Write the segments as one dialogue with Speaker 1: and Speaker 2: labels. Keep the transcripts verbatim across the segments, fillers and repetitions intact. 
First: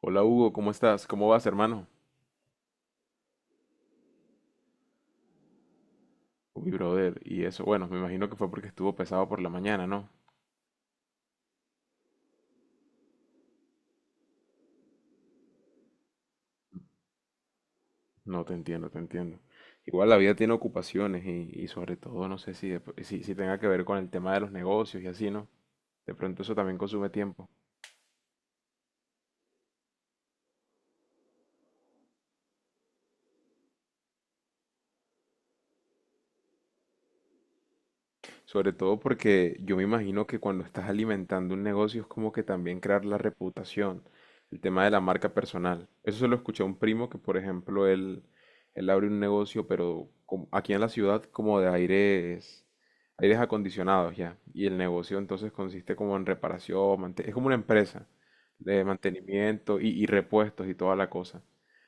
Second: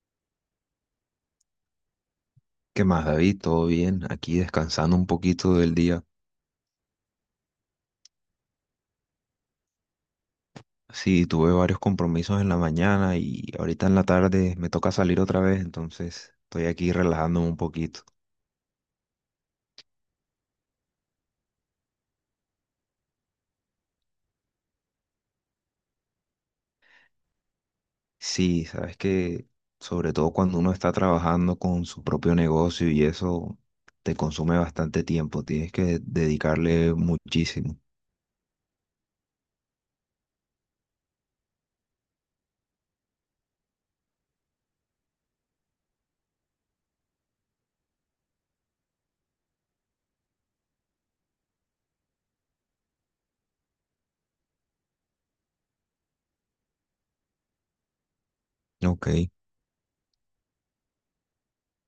Speaker 1: Hola Hugo, ¿cómo estás? ¿Cómo vas, hermano?
Speaker 2: ¿Qué más, David? ¿Todo bien? Aquí descansando un poquito del día.
Speaker 1: Uy, brother, y eso, bueno, me imagino que fue porque estuvo pesado por la mañana, ¿no?
Speaker 2: Sí, tuve varios compromisos en la mañana y ahorita en la tarde me toca salir otra vez, entonces estoy aquí relajándome un poquito.
Speaker 1: No, te entiendo, te entiendo. Igual la vida tiene ocupaciones y, y sobre todo no sé si, de pr- si, si tenga que ver con el tema de los negocios y así, ¿no? De pronto eso también consume tiempo.
Speaker 2: Sí, sabes que sobre todo cuando uno está trabajando con su propio negocio y eso te consume bastante tiempo, tienes que dedicarle muchísimo.
Speaker 1: Sobre todo porque yo me imagino que cuando estás alimentando un negocio es como que también crear la reputación, el tema de la marca personal. Eso se lo escuché a un primo que, por ejemplo, él, él abre un negocio, pero como- aquí en la ciudad como de aires, aires acondicionados ya. Y el negocio entonces consiste como en reparación, mante- es como una empresa de
Speaker 2: Ok,
Speaker 1: mantenimiento y, y repuestos y toda la cosa.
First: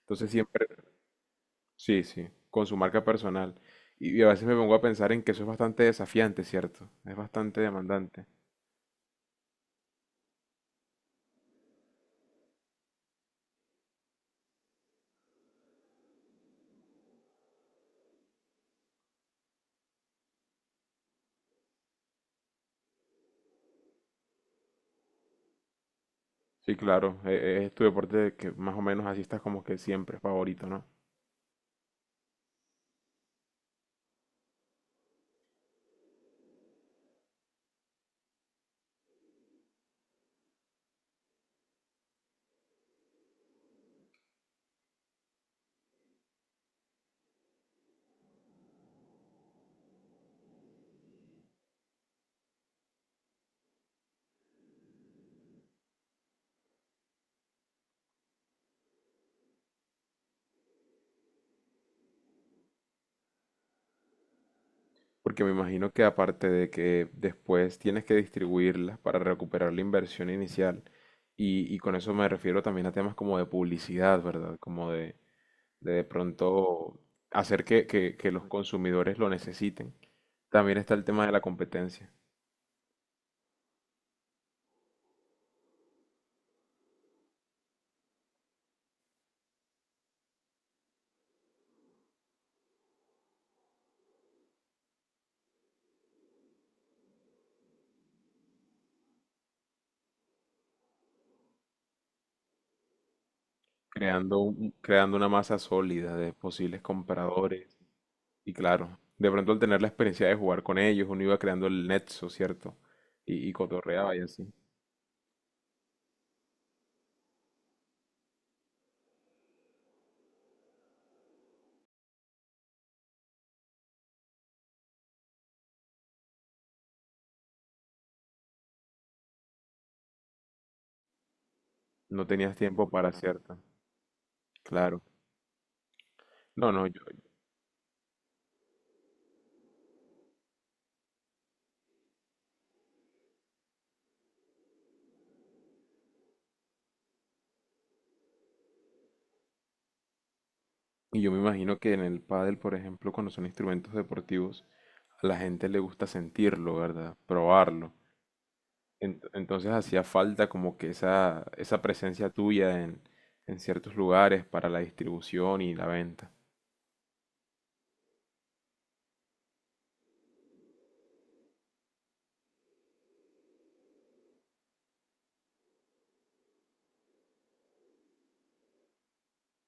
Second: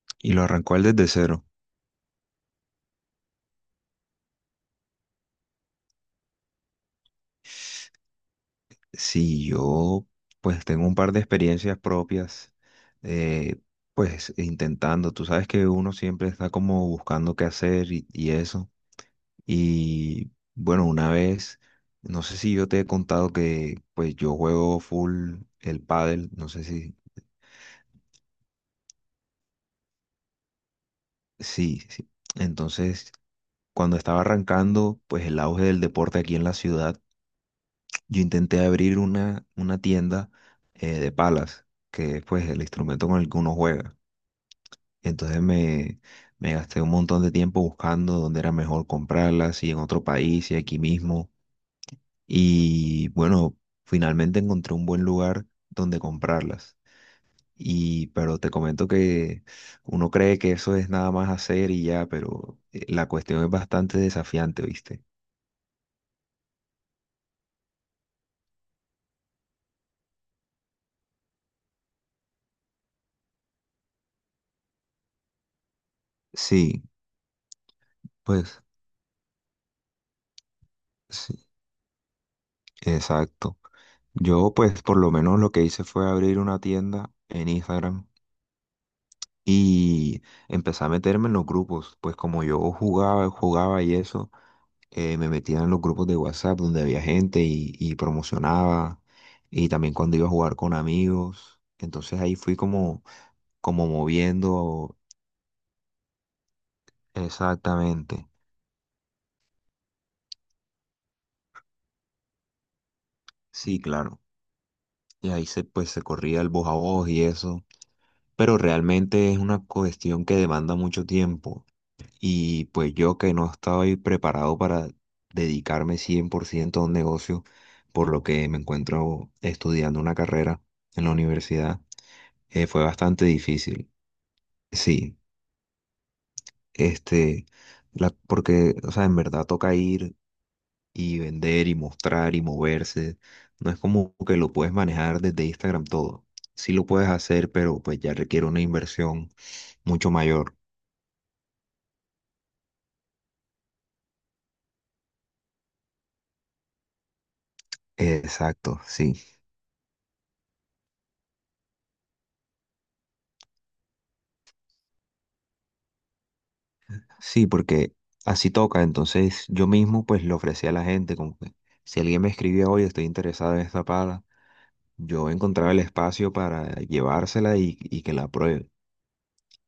Speaker 1: Entonces
Speaker 2: y lo
Speaker 1: siempre,
Speaker 2: arrancó él desde cero.
Speaker 1: sí, sí, con su marca personal. Y y a veces me pongo a pensar en que eso es bastante desafiante, ¿cierto? Es bastante demandante.
Speaker 2: Sí, yo pues tengo un par de experiencias propias, eh, pues intentando, tú sabes que uno siempre está como buscando qué hacer y, y eso. Y bueno, una vez, no sé si yo te he contado que pues yo juego full el pádel, no sé
Speaker 1: Sí,
Speaker 2: si,
Speaker 1: claro, e- e- es tu deporte de que más o menos así estás como que siempre favorito, ¿no?
Speaker 2: sí, sí. Entonces, cuando estaba arrancando pues el auge del deporte aquí en la ciudad, yo intenté abrir una, una tienda eh, de palas, que es pues el instrumento con el que uno juega. Entonces me, me gasté un montón de tiempo buscando dónde era mejor comprarlas, si en otro país, si aquí mismo. Y bueno, finalmente encontré un buen lugar donde comprarlas. Y pero te comento que uno cree que eso es nada más hacer y ya, pero eh, la cuestión es bastante desafiante, ¿viste?
Speaker 1: Porque me imagino que aparte de que después tienes que distribuirlas para recuperar la inversión inicial, y, y con eso me refiero también a temas como de publicidad, ¿verdad? Como de de, de
Speaker 2: Sí,
Speaker 1: pronto hacer que, que que los
Speaker 2: pues
Speaker 1: consumidores lo necesiten. También está el tema de la
Speaker 2: sí,
Speaker 1: competencia.
Speaker 2: exacto. Yo pues por lo menos lo que hice fue abrir una tienda en Instagram y empecé a meterme en los grupos, pues como yo jugaba, jugaba y eso, eh, me metía en los grupos de WhatsApp donde había gente y, y promocionaba, y también cuando iba a jugar con amigos, entonces ahí fui como, como
Speaker 1: Creando, un-
Speaker 2: moviendo
Speaker 1: creando una masa sólida de posibles compradores.
Speaker 2: exactamente,
Speaker 1: Y claro, de pronto al tener la experiencia de jugar con ellos, uno iba creando el nexo, ¿cierto? Y, y
Speaker 2: sí,
Speaker 1: cotorreaba y
Speaker 2: claro,
Speaker 1: así.
Speaker 2: y ahí se, pues se corría el voz a voz y eso, pero realmente es una cuestión que demanda mucho tiempo. Y pues yo que no estaba ahí preparado para dedicarme cien por ciento a un negocio, por lo que me encuentro estudiando una carrera en la universidad,
Speaker 1: No tenías
Speaker 2: eh, fue
Speaker 1: tiempo para
Speaker 2: bastante
Speaker 1: cierta.
Speaker 2: difícil.
Speaker 1: Claro.
Speaker 2: Sí,
Speaker 1: No, no, yo,
Speaker 2: este, la, porque, o sea, en verdad toca ir y vender y mostrar y moverse. No es como que lo puedes manejar desde Instagram todo. Sí lo puedes hacer, pero pues ya requiere una inversión mucho mayor.
Speaker 1: y yo me imagino que en el pádel, por ejemplo, cuando son instrumentos deportivos, a la gente le gusta sentirlo, ¿verdad? Probarlo.
Speaker 2: Exacto, sí.
Speaker 1: Ent- Entonces hacía falta como que esa, esa presencia tuya en, en ciertos lugares para la distribución y la venta.
Speaker 2: Sí, porque así toca. Entonces yo mismo pues le ofrecía a la gente como que si alguien me escribía, oye, estoy interesado en esta pala, yo encontraba el espacio para llevársela y, y que la pruebe.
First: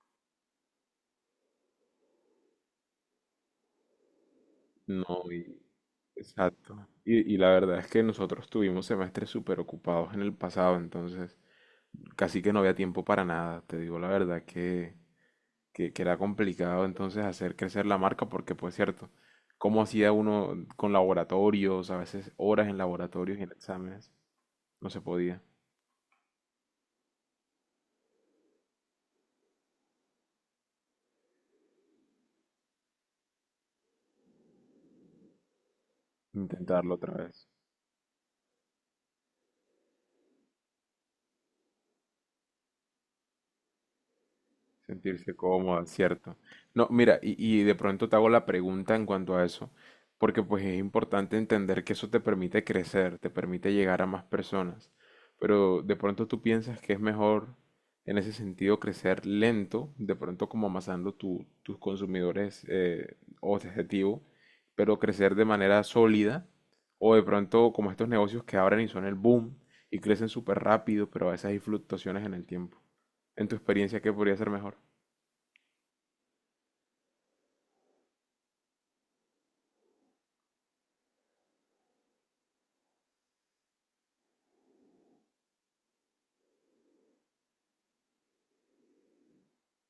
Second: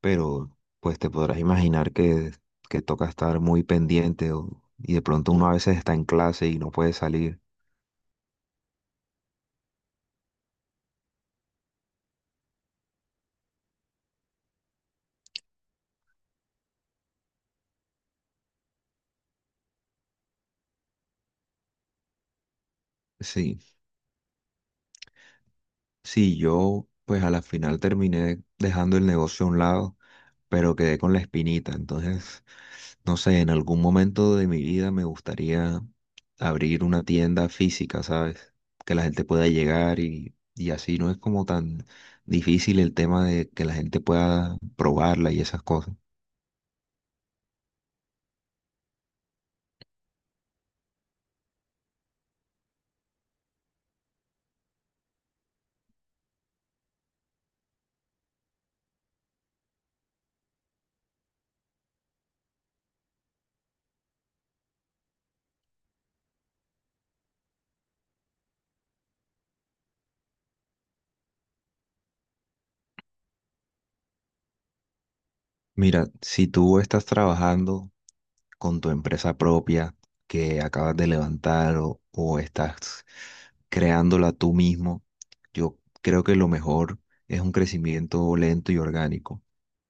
Speaker 2: Pero pues te podrás imaginar que, que toca estar muy pendiente o- y de
Speaker 1: No,
Speaker 2: pronto uno a
Speaker 1: y,
Speaker 2: veces está en clase y no
Speaker 1: exacto.
Speaker 2: puede
Speaker 1: Y, y
Speaker 2: salir.
Speaker 1: la verdad es que nosotros tuvimos semestres súper ocupados en el pasado, entonces casi que no había tiempo para nada. Te digo la verdad que, que, que era complicado entonces hacer crecer la marca porque, pues cierto, cómo hacía uno con laboratorios, a veces horas en laboratorios y en
Speaker 2: Sí,
Speaker 1: exámenes, no se podía
Speaker 2: sí, yo pues a la final terminé dejando el negocio a un lado pero quedé con la espinita. Entonces, no sé, en algún momento de mi vida me gustaría abrir
Speaker 1: intentarlo
Speaker 2: una
Speaker 1: otra vez.
Speaker 2: tienda física, ¿sabes? Que la gente pueda llegar y, y así no es como tan difícil el tema de que la gente pueda probarla
Speaker 1: Sentirse
Speaker 2: y esas
Speaker 1: cómoda,
Speaker 2: cosas.
Speaker 1: cierto. No, mira, y, y de pronto te hago la pregunta en cuanto a eso, porque pues es importante entender que eso te permite crecer, te permite llegar a más personas, pero de pronto tú piensas que es mejor en ese sentido crecer lento, de pronto como amasando tu- tus consumidores eh, objetivo, pero crecer de manera sólida, o de pronto como estos negocios que abren y son el boom y crecen súper rápido, pero a veces hay fluctuaciones en el tiempo. En tu experiencia, ¿qué podría ser mejor?
Speaker 2: Mira, si tú estás trabajando con tu empresa propia que acabas de levantar o, o estás creándola tú mismo, yo creo que lo mejor es un crecimiento lento y orgánico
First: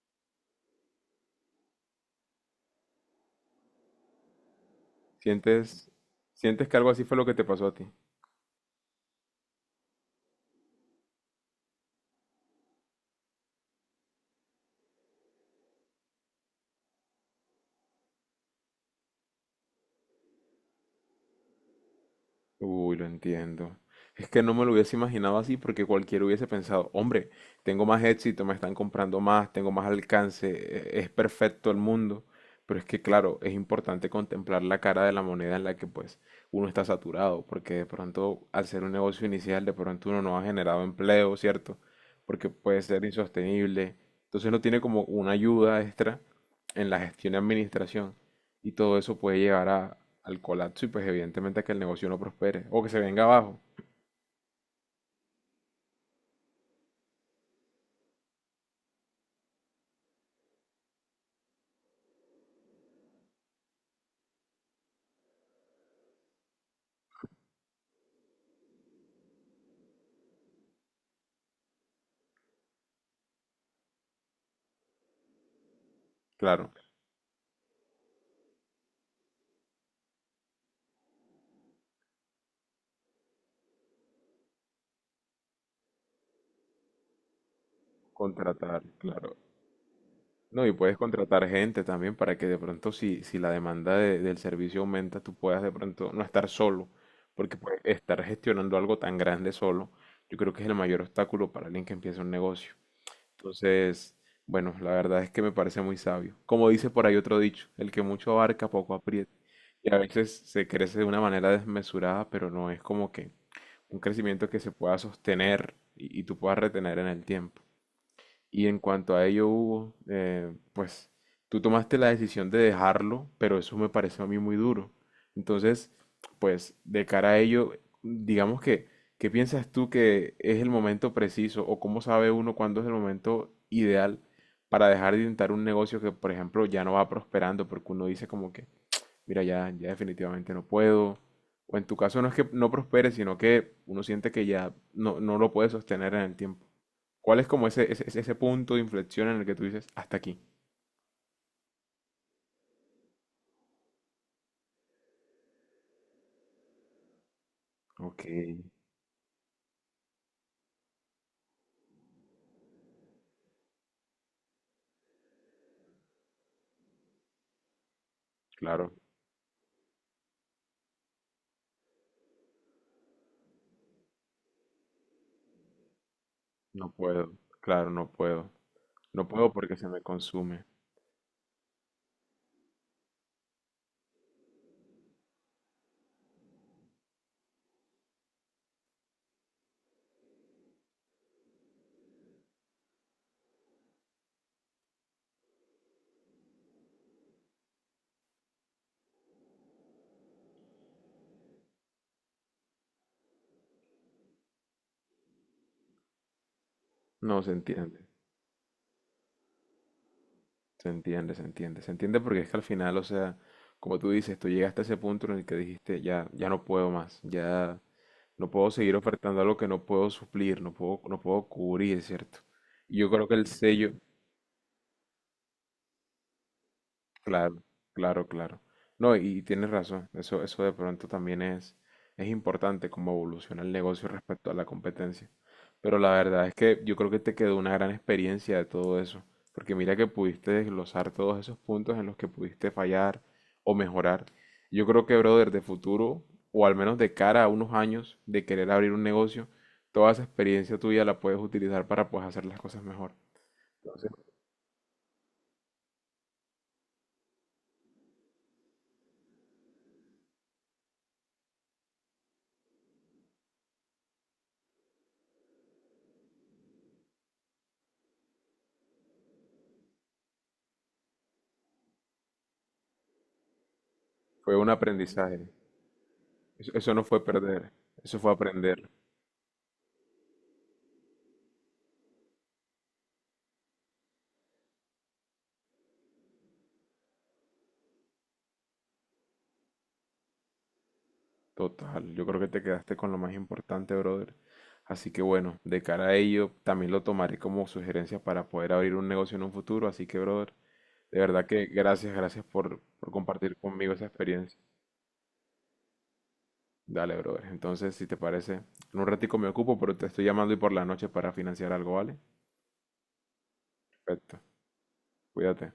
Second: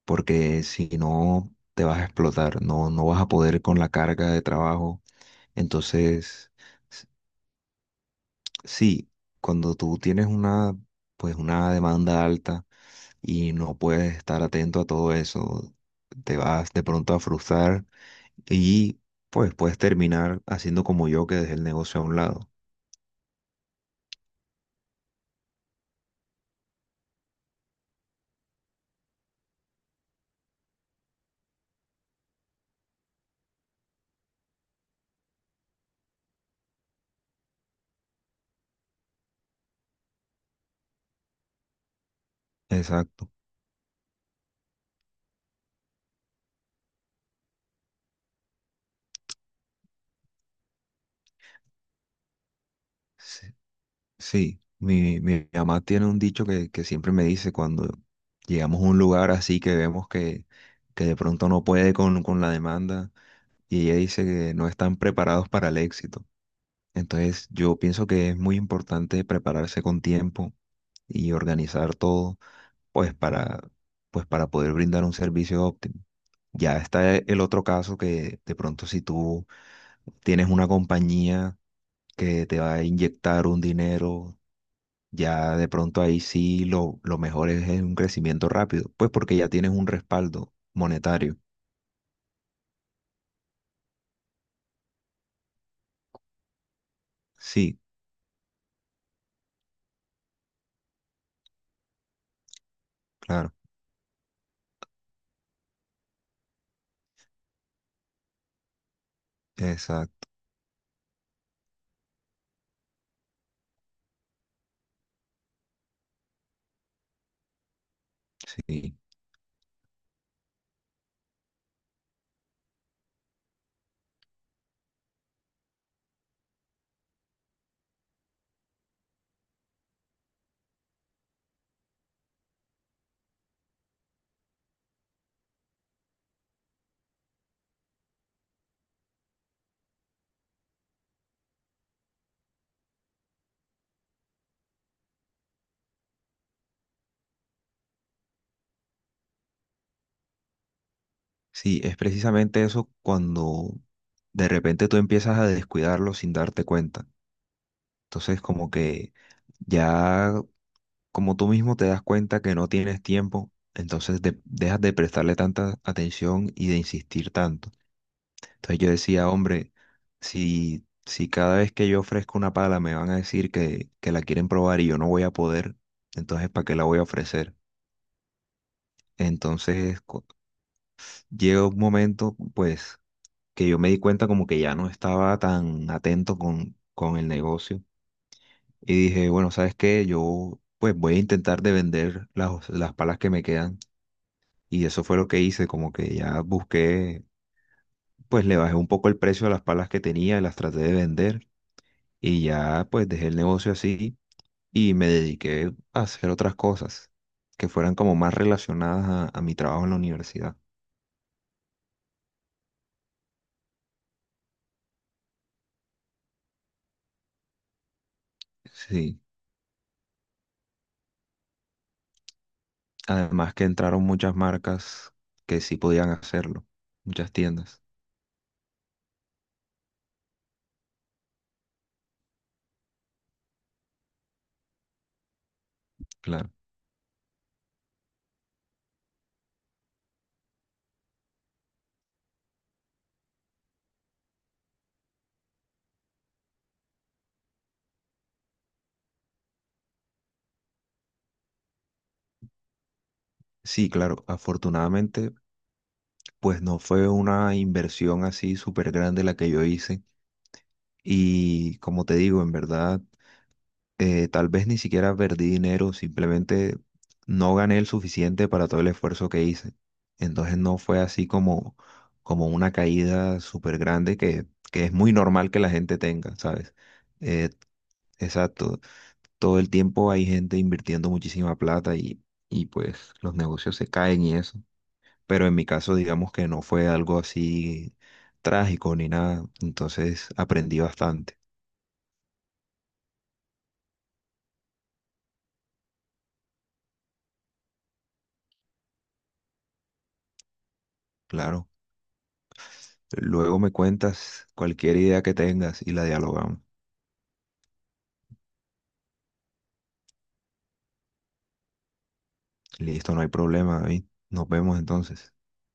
Speaker 2: porque si no te vas a explotar, no, no vas a poder con la carga de trabajo.
Speaker 1: ¿Sientes,
Speaker 2: Entonces,
Speaker 1: sientes que algo así
Speaker 2: s-
Speaker 1: fue lo que te pasó a ti?
Speaker 2: sí, cuando tú tienes una, pues una demanda alta y no puedes estar atento a todo eso, te vas de pronto a frustrar y pues puedes terminar haciendo como yo que dejé el negocio a un lado.
Speaker 1: Uy, lo entiendo. Es que no me lo hubiese imaginado así porque cualquiera hubiese pensado, hombre, tengo más éxito, me están comprando más, tengo más alcance, e- es perfecto el mundo. Pero es que, claro, es importante contemplar la cara de la moneda en la que pues uno está saturado, porque de pronto al ser un negocio inicial, de pronto uno no ha generado empleo, ¿cierto? Porque puede ser
Speaker 2: Exacto.
Speaker 1: insostenible. Entonces no tiene como una ayuda extra en la gestión y administración. Y todo eso puede llegar a, al colapso y pues evidentemente a que el negocio no prospere o que se venga
Speaker 2: Sí.
Speaker 1: abajo.
Speaker 2: Sí, mi, mi mamá tiene un dicho que, que siempre me dice cuando llegamos a un lugar así que vemos que, que de pronto no puede con, con la demanda y ella dice que no están preparados para el éxito. Entonces yo pienso que es muy importante prepararse con tiempo y organizar todo pues para, pues para poder brindar un servicio óptimo.
Speaker 1: Claro,
Speaker 2: Ya está e- el otro caso que de pronto si tú tienes una compañía que te va a inyectar un dinero ya de pronto ahí sí lo, lo mejor es, es un crecimiento
Speaker 1: contratar,
Speaker 2: rápido, pues
Speaker 1: claro.
Speaker 2: porque ya tienes un respaldo
Speaker 1: No, y puedes
Speaker 2: monetario.
Speaker 1: contratar gente también para que de pronto si, si la demanda de- del servicio aumenta, tú puedas de pronto no estar solo, porque
Speaker 2: Sí,
Speaker 1: pues estar gestionando algo tan grande solo, yo creo que es el mayor obstáculo para alguien que empieza un negocio.
Speaker 2: claro,
Speaker 1: Entonces, bueno, la verdad es que me parece muy sabio. Como dice por ahí otro dicho, el que mucho abarca, poco aprieta. Y a
Speaker 2: exacto,
Speaker 1: veces se crece de una manera desmesurada, pero no es como que un crecimiento que se pueda sostener y, y tú puedas retener en el tiempo. Y en
Speaker 2: sí.
Speaker 1: cuanto a ello, Hugo, eh, pues tú tomaste la decisión de dejarlo, pero eso me pareció a mí muy duro. Entonces, pues de cara a ello, digamos que, ¿qué piensas tú que es el momento preciso o cómo sabe uno cuándo es el momento ideal para dejar de intentar un negocio que, por ejemplo, ya no va prosperando? Porque uno dice como que, mira, ya, ya definitivamente no puedo. O en tu caso no es que no prospere, sino que uno siente que ya no, no lo puede sostener en el tiempo. ¿Cuál es como ese, ese, ese- ese punto de inflexión en el que tú dices, hasta aquí?
Speaker 2: Sí, es precisamente eso cuando de repente tú empiezas a descuidarlo sin darte cuenta.
Speaker 1: Ok,
Speaker 2: Entonces como que ya como tú mismo te das cuenta que no tienes tiempo, entonces de- dejas de prestarle tanta atención y de insistir tanto. Entonces yo
Speaker 1: claro,
Speaker 2: decía, hombre, si, si cada vez que yo ofrezco una pala me van a decir que, que la quieren probar y yo no voy a poder, entonces ¿para qué la
Speaker 1: no
Speaker 2: voy a
Speaker 1: puedo,
Speaker 2: ofrecer?
Speaker 1: claro, no puedo. No puedo porque se me
Speaker 2: Entonces cu-
Speaker 1: consume.
Speaker 2: llega un momento, pues, que yo me di cuenta como que ya no estaba tan atento con, con el negocio y dije, bueno, ¿sabes qué? Yo pues voy a intentar de vender las, las palas que me quedan y eso fue lo que hice, como que ya busqué, pues le bajé un poco el precio a las palas que tenía y las traté de vender. Y ya pues dejé el negocio así y me dediqué a hacer otras cosas
Speaker 1: No, se
Speaker 2: que fueran
Speaker 1: entiende,
Speaker 2: como más relacionadas a, a mi trabajo en la universidad.
Speaker 1: se entiende, se entiende. Se entiende porque es que al final, o sea, como tú dices, tú llegaste a ese punto en el que dijiste, ya, ya no puedo más, ya no puedo seguir
Speaker 2: Sí,
Speaker 1: ofertando algo que no puedo suplir, no puedo, no puedo cubrir, ¿cierto? Y yo creo que el
Speaker 2: además que
Speaker 1: sello,
Speaker 2: entraron muchas marcas que sí podían hacerlo, muchas
Speaker 1: claro,
Speaker 2: tiendas,
Speaker 1: claro, claro. No, y tienes razón, eso, eso de pronto también es, es importante como evoluciona el negocio respecto a la competencia. Pero la verdad
Speaker 2: claro.
Speaker 1: es que yo creo que te quedó una gran experiencia de todo eso, porque mira que pudiste desglosar todos esos puntos en los que pudiste fallar o mejorar. Yo creo que, brother, de futuro, o al menos de cara a unos años de querer abrir un negocio, toda esa experiencia tuya la puedes utilizar para pues hacer las cosas mejor.
Speaker 2: Sí,
Speaker 1: Entonces,
Speaker 2: claro, afortunadamente pues no fue una inversión así súper grande la que yo hice y como te digo, en verdad eh, tal vez ni siquiera perdí dinero, simplemente no gané el suficiente para todo el esfuerzo que hice. Entonces no fue así como, como una caída súper grande que,
Speaker 1: fue un
Speaker 2: que es muy
Speaker 1: aprendizaje.
Speaker 2: normal que la gente tenga,
Speaker 1: Eso,
Speaker 2: ¿sabes?
Speaker 1: eso no fue
Speaker 2: Eh,
Speaker 1: perder, eso fue
Speaker 2: exacto,
Speaker 1: aprender.
Speaker 2: todo el tiempo hay gente invirtiendo muchísima plata y, y pues los negocios se caen y eso. Pero en mi caso digamos que no fue algo así trágico ni nada, entonces aprendí bastante,
Speaker 1: Total, yo creo que te quedaste con lo más importante, brother. Así que bueno, de cara a ello, también lo tomaré como sugerencia para poder abrir un negocio en un futuro. Así que, brother, de verdad que
Speaker 2: claro.
Speaker 1: gracias, gracias por, por compartir
Speaker 2: Luego me
Speaker 1: conmigo esa
Speaker 2: cuentas
Speaker 1: experiencia.
Speaker 2: cualquier idea que tengas y la dialogamos.
Speaker 1: Dale, brother. Entonces, si te parece, en un ratico me ocupo, pero te estoy llamando y por la noche para financiar algo, ¿vale?
Speaker 2: Listo, no hay problema, David.
Speaker 1: Perfecto,
Speaker 2: Nos vemos entonces.
Speaker 1: cuídate.